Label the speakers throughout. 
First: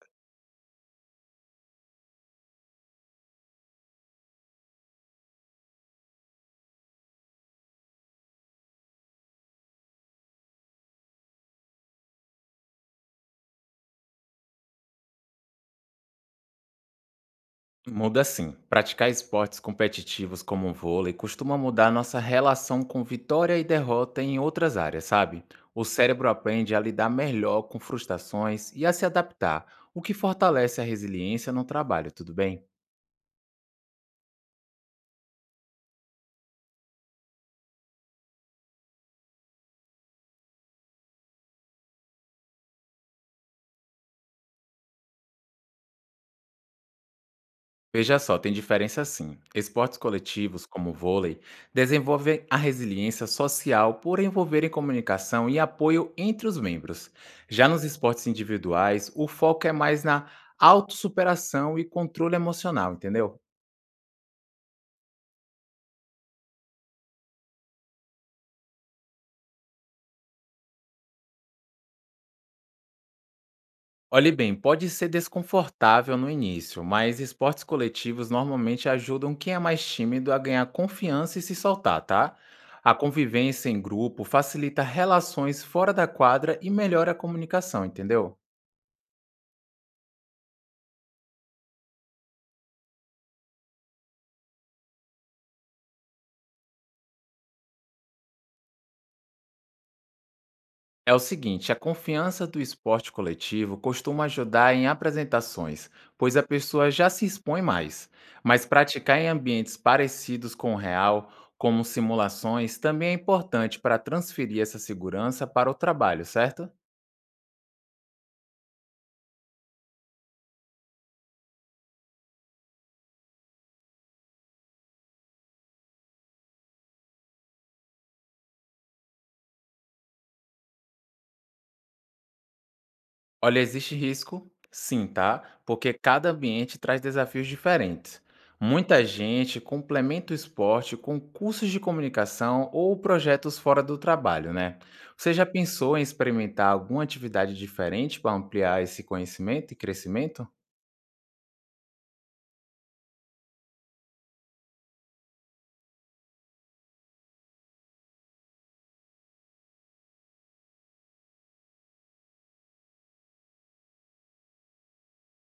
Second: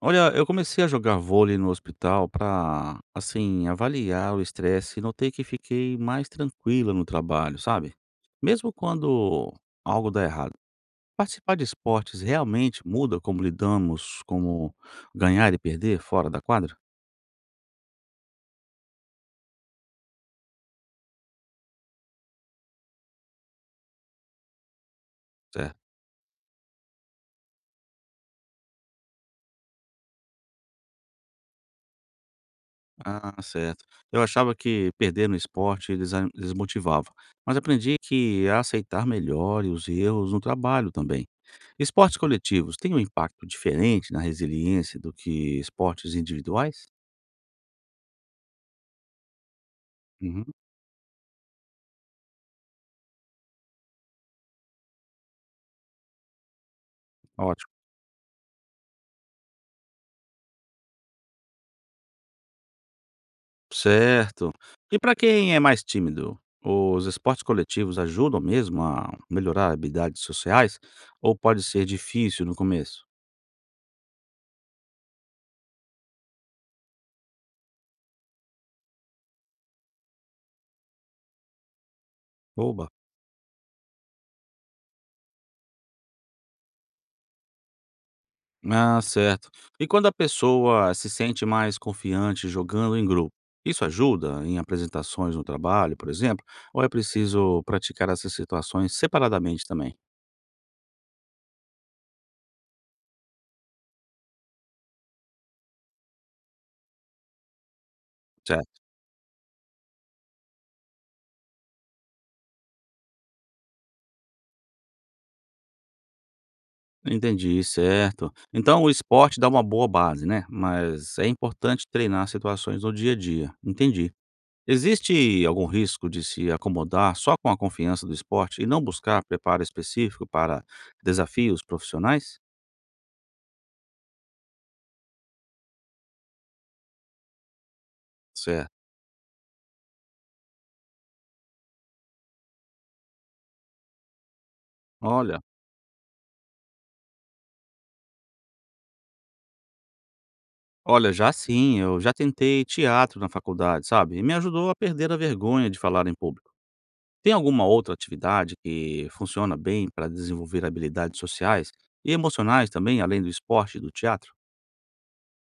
Speaker 1: Olha, eu comecei a jogar vôlei no hospital para, assim, avaliar o estresse e notei que fiquei mais tranquila no trabalho, sabe? Mesmo quando algo dá errado. Participar de esportes realmente muda como lidamos, como ganhar e perder fora da quadra?
Speaker 2: Muda sim. Praticar esportes competitivos como o vôlei costuma mudar nossa relação com vitória e derrota em outras áreas, sabe?
Speaker 1: Certo.
Speaker 2: O cérebro aprende a lidar melhor com frustrações e a se adaptar, o que fortalece a resiliência no trabalho, tudo bem?
Speaker 1: Ah, certo. Eu achava que perder no esporte desmotivava, mas aprendi que a aceitar melhor e os erros no trabalho também. Esportes coletivos têm um impacto diferente na resiliência do que esportes individuais?
Speaker 2: Veja só, tem diferença sim. Esportes
Speaker 1: Uhum,
Speaker 2: coletivos, como o vôlei, desenvolvem a resiliência social por envolverem comunicação e apoio entre os membros. Já
Speaker 1: ótimo.
Speaker 2: nos esportes individuais, o foco é mais na autossuperação e controle emocional, entendeu?
Speaker 1: Certo. E para quem é mais tímido, os esportes coletivos ajudam mesmo a melhorar habilidades sociais ou pode ser difícil no começo?
Speaker 2: Olhe bem, pode ser desconfortável no início, mas esportes coletivos normalmente ajudam quem é mais tímido a ganhar confiança e se soltar, tá?
Speaker 1: Oba.
Speaker 2: A convivência em grupo facilita relações fora da quadra e melhora a comunicação, entendeu?
Speaker 1: Ah, certo. E quando a pessoa se sente mais confiante jogando em grupo, isso ajuda em apresentações no trabalho, por exemplo, ou é preciso praticar essas situações separadamente também?
Speaker 2: É o seguinte, a confiança do esporte coletivo costuma ajudar em apresentações, pois a pessoa já se expõe mais. Mas
Speaker 1: Certo.
Speaker 2: praticar em ambientes parecidos com o real, como simulações, também é importante para transferir essa segurança para o trabalho, certo?
Speaker 1: Entendi, certo. Então o esporte dá uma boa base, né, mas é importante treinar situações no dia a dia. Entendi. Existe algum risco de se acomodar só com a confiança do esporte e não buscar preparo específico para desafios profissionais?
Speaker 2: Olha, existe risco, sim, tá? Porque cada ambiente traz desafios diferentes.
Speaker 1: Certo.
Speaker 2: Muita gente complementa o esporte com cursos de comunicação ou projetos fora do trabalho, né? Você
Speaker 1: Olha,
Speaker 2: já pensou em experimentar alguma atividade diferente para ampliar esse conhecimento e crescimento?
Speaker 1: olha, já sim, eu já tentei teatro na faculdade, sabe? E me ajudou a perder a vergonha de falar em público. Tem alguma outra atividade que funciona bem para desenvolver habilidades sociais e emocionais também, além do esporte e do teatro?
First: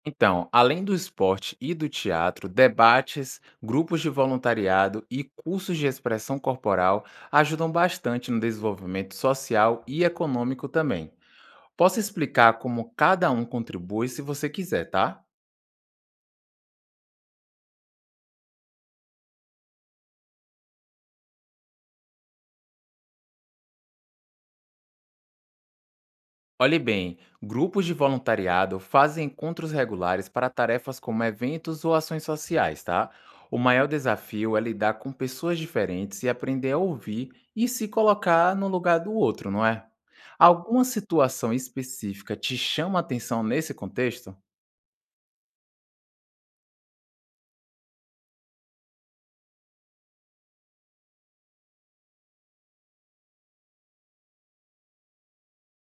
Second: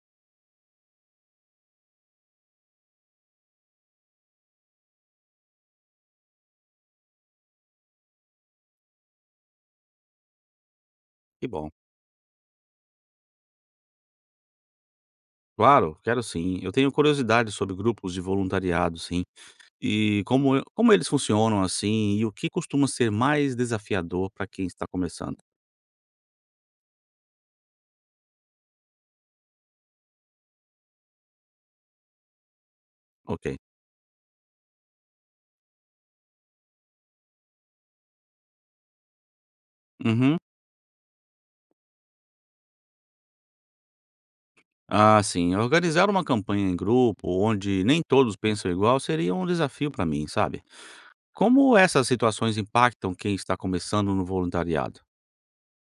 Speaker 2: Então, além do esporte e do teatro, debates, grupos de voluntariado e cursos de expressão corporal ajudam bastante no desenvolvimento social e econômico também.
Speaker 1: Que bom.
Speaker 2: Posso explicar como cada um contribui se você quiser, tá?
Speaker 1: Claro, quero sim. Eu tenho curiosidade sobre grupos de voluntariado, sim. Como eles funcionam assim e o que costuma ser mais desafiador para quem está começando.
Speaker 2: Olhe bem, grupos de voluntariado fazem encontros regulares para tarefas como eventos ou ações sociais, tá?
Speaker 1: Ok.
Speaker 2: O maior desafio é lidar com pessoas diferentes e aprender a ouvir e se colocar no lugar do outro, não é?
Speaker 1: Uhum.
Speaker 2: Alguma situação específica te chama a atenção nesse contexto?
Speaker 1: Ah, sim. Organizar uma campanha em grupo onde nem todos pensam igual seria um desafio para mim, sabe? Como essas situações impactam quem está começando no voluntariado?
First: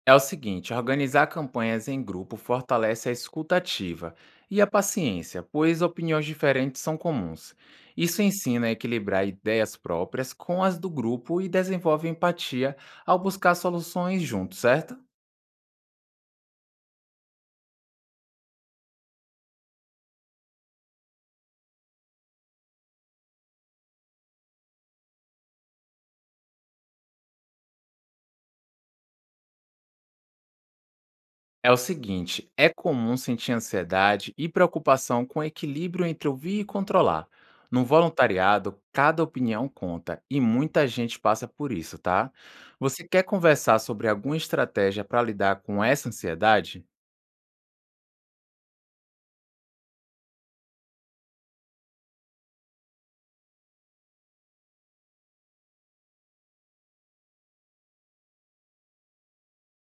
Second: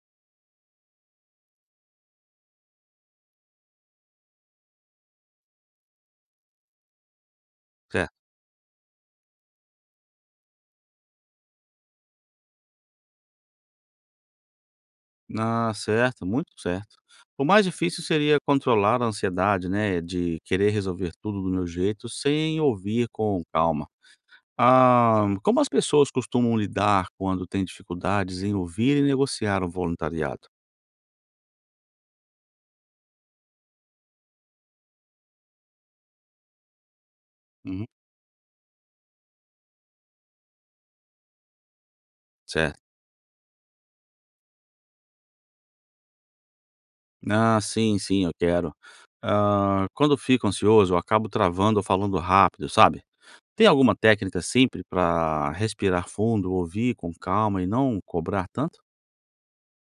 Speaker 2: É o seguinte, organizar campanhas em grupo fortalece a escuta ativa e a paciência, pois opiniões diferentes são comuns.
Speaker 1: Certo.
Speaker 2: Isso ensina a equilibrar ideias próprias com as do grupo e desenvolve empatia ao buscar soluções juntos, certo?
Speaker 1: Ah, certo, muito certo. O mais difícil seria controlar a ansiedade, né, de querer resolver tudo do meu jeito sem ouvir com calma. Ah, como as pessoas costumam lidar quando têm dificuldades em ouvir e negociar um voluntariado?
Speaker 2: É o seguinte, é comum sentir ansiedade e preocupação com o equilíbrio entre ouvir e controlar. No
Speaker 1: Uhum,
Speaker 2: voluntariado, cada opinião conta e muita gente passa por isso, tá?
Speaker 1: certo.
Speaker 2: Você quer conversar sobre alguma estratégia para lidar com essa ansiedade?
Speaker 1: Ah, sim, sim, eu quero. Ah, quando fico ansioso, eu acabo travando ou falando rápido, sabe? Tem alguma técnica simples para respirar fundo, ouvir com calma e não cobrar tanto?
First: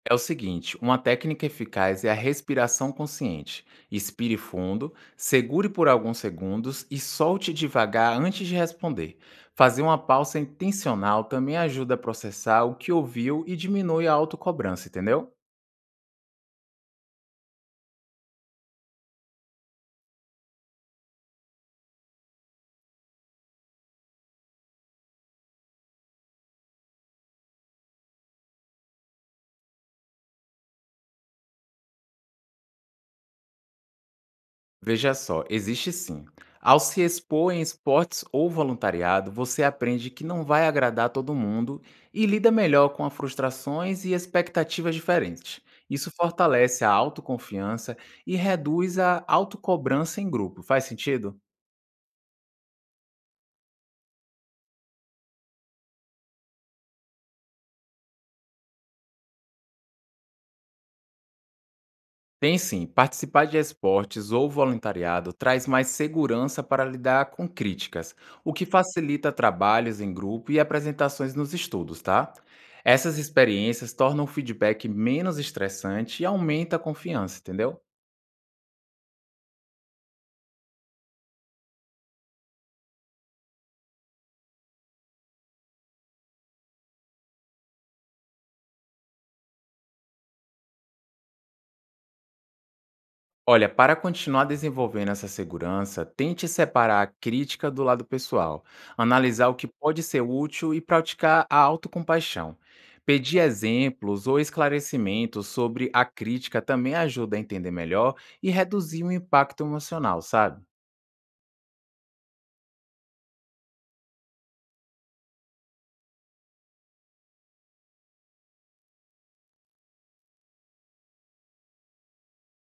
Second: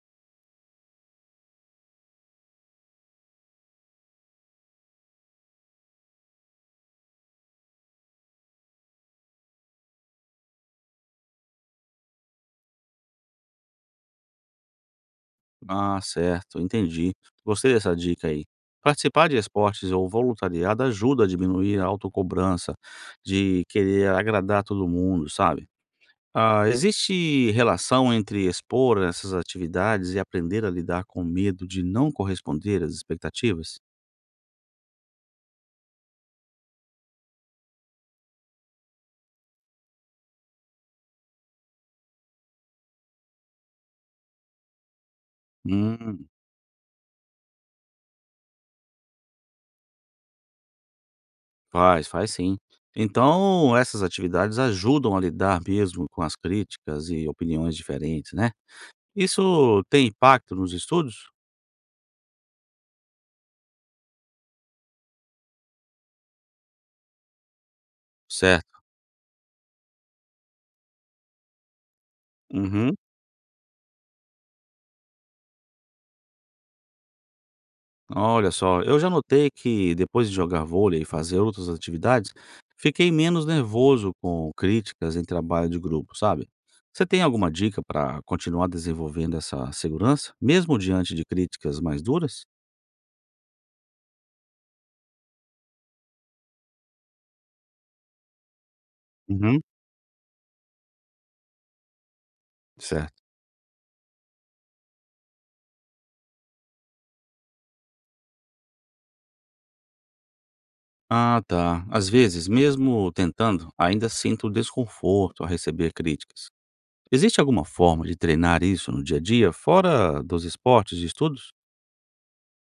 Speaker 2: É o seguinte, uma técnica eficaz é a respiração consciente. Inspire fundo, segure por alguns segundos e solte devagar antes de responder. Fazer uma pausa intencional também ajuda a processar o que ouviu e diminui a autocobrança, entendeu?
Speaker 1: Ah, certo, entendi. Gostei dessa dica aí. Participar de esportes ou voluntariado ajuda a diminuir a autocobrança de querer agradar todo mundo, sabe? Ah, existe relação entre expor essas atividades e aprender a lidar com o medo de não corresponder às expectativas?
Speaker 2: Veja só, existe sim. Ao se expor em esportes ou voluntariado, você aprende que não vai agradar todo mundo e lida melhor com as frustrações e expectativas diferentes. Isso
Speaker 1: Hum,
Speaker 2: fortalece a autoconfiança e reduz a autocobrança em grupo. Faz sentido?
Speaker 1: faz, faz sim. Então, essas atividades ajudam a lidar mesmo com as críticas e opiniões diferentes, né? Isso tem impacto nos estudos?
Speaker 2: Tem sim, participar de esportes ou voluntariado traz mais segurança para lidar com críticas, o que
Speaker 1: Certo.
Speaker 2: facilita trabalhos em grupo e apresentações nos estudos, tá?
Speaker 1: Uhum.
Speaker 2: Essas experiências tornam o feedback menos estressante e aumenta a confiança, entendeu?
Speaker 1: Olha só, eu já notei que depois de jogar vôlei e fazer outras atividades, fiquei menos nervoso com críticas em trabalho de grupo, sabe? Você tem alguma dica para continuar desenvolvendo essa segurança, mesmo diante de críticas mais duras?
Speaker 2: Olha, para continuar desenvolvendo essa segurança, tente separar a crítica do lado pessoal, analisar o
Speaker 1: Uhum,
Speaker 2: que pode ser útil e praticar a autocompaixão.
Speaker 1: certo.
Speaker 2: Pedir exemplos ou esclarecimentos sobre a crítica também ajuda a entender melhor e reduzir o impacto emocional, sabe?
Speaker 1: Ah, tá. Às vezes, mesmo tentando, ainda sinto desconforto ao receber críticas. Existe alguma forma de treinar isso no dia a dia, fora dos esportes e estudos?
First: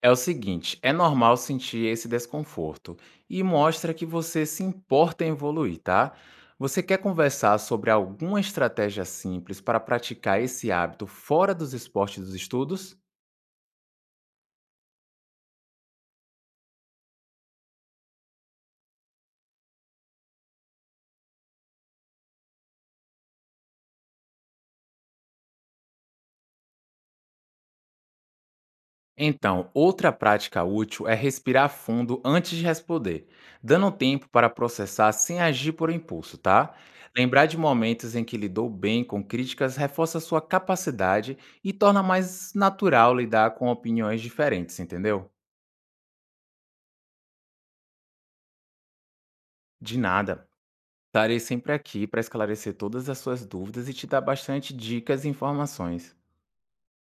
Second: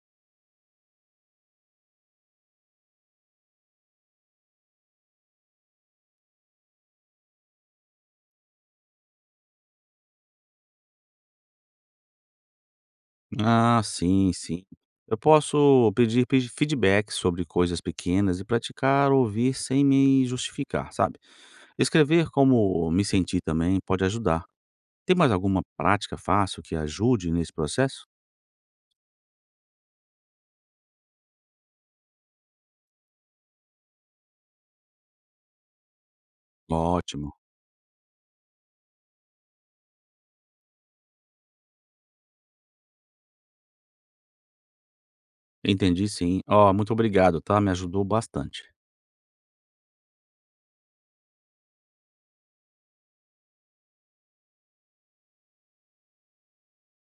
Speaker 2: É o seguinte, é normal sentir esse desconforto e mostra que você se importa em evoluir, tá? Você quer conversar sobre alguma estratégia simples para praticar esse hábito fora dos esportes e dos estudos?
Speaker 1: Ah, sim, sim. Eu posso pedir pe feedback sobre coisas pequenas e praticar ouvir sem me justificar, sabe? Escrever como me senti também pode ajudar. Tem mais alguma prática fácil que ajude nesse processo?
Speaker 2: Então, outra prática útil é respirar fundo antes de responder, dando tempo para processar sem agir por impulso, tá?
Speaker 1: Ótimo.
Speaker 2: Lembrar de momentos em que lidou bem com críticas reforça sua capacidade e torna mais natural lidar com opiniões diferentes, entendeu?
Speaker 1: Entendi, sim. Ó, muito obrigado, tá? Me ajudou bastante.
Speaker 2: De nada. Estarei sempre aqui para esclarecer todas as suas dúvidas e te dar bastante dicas e informações.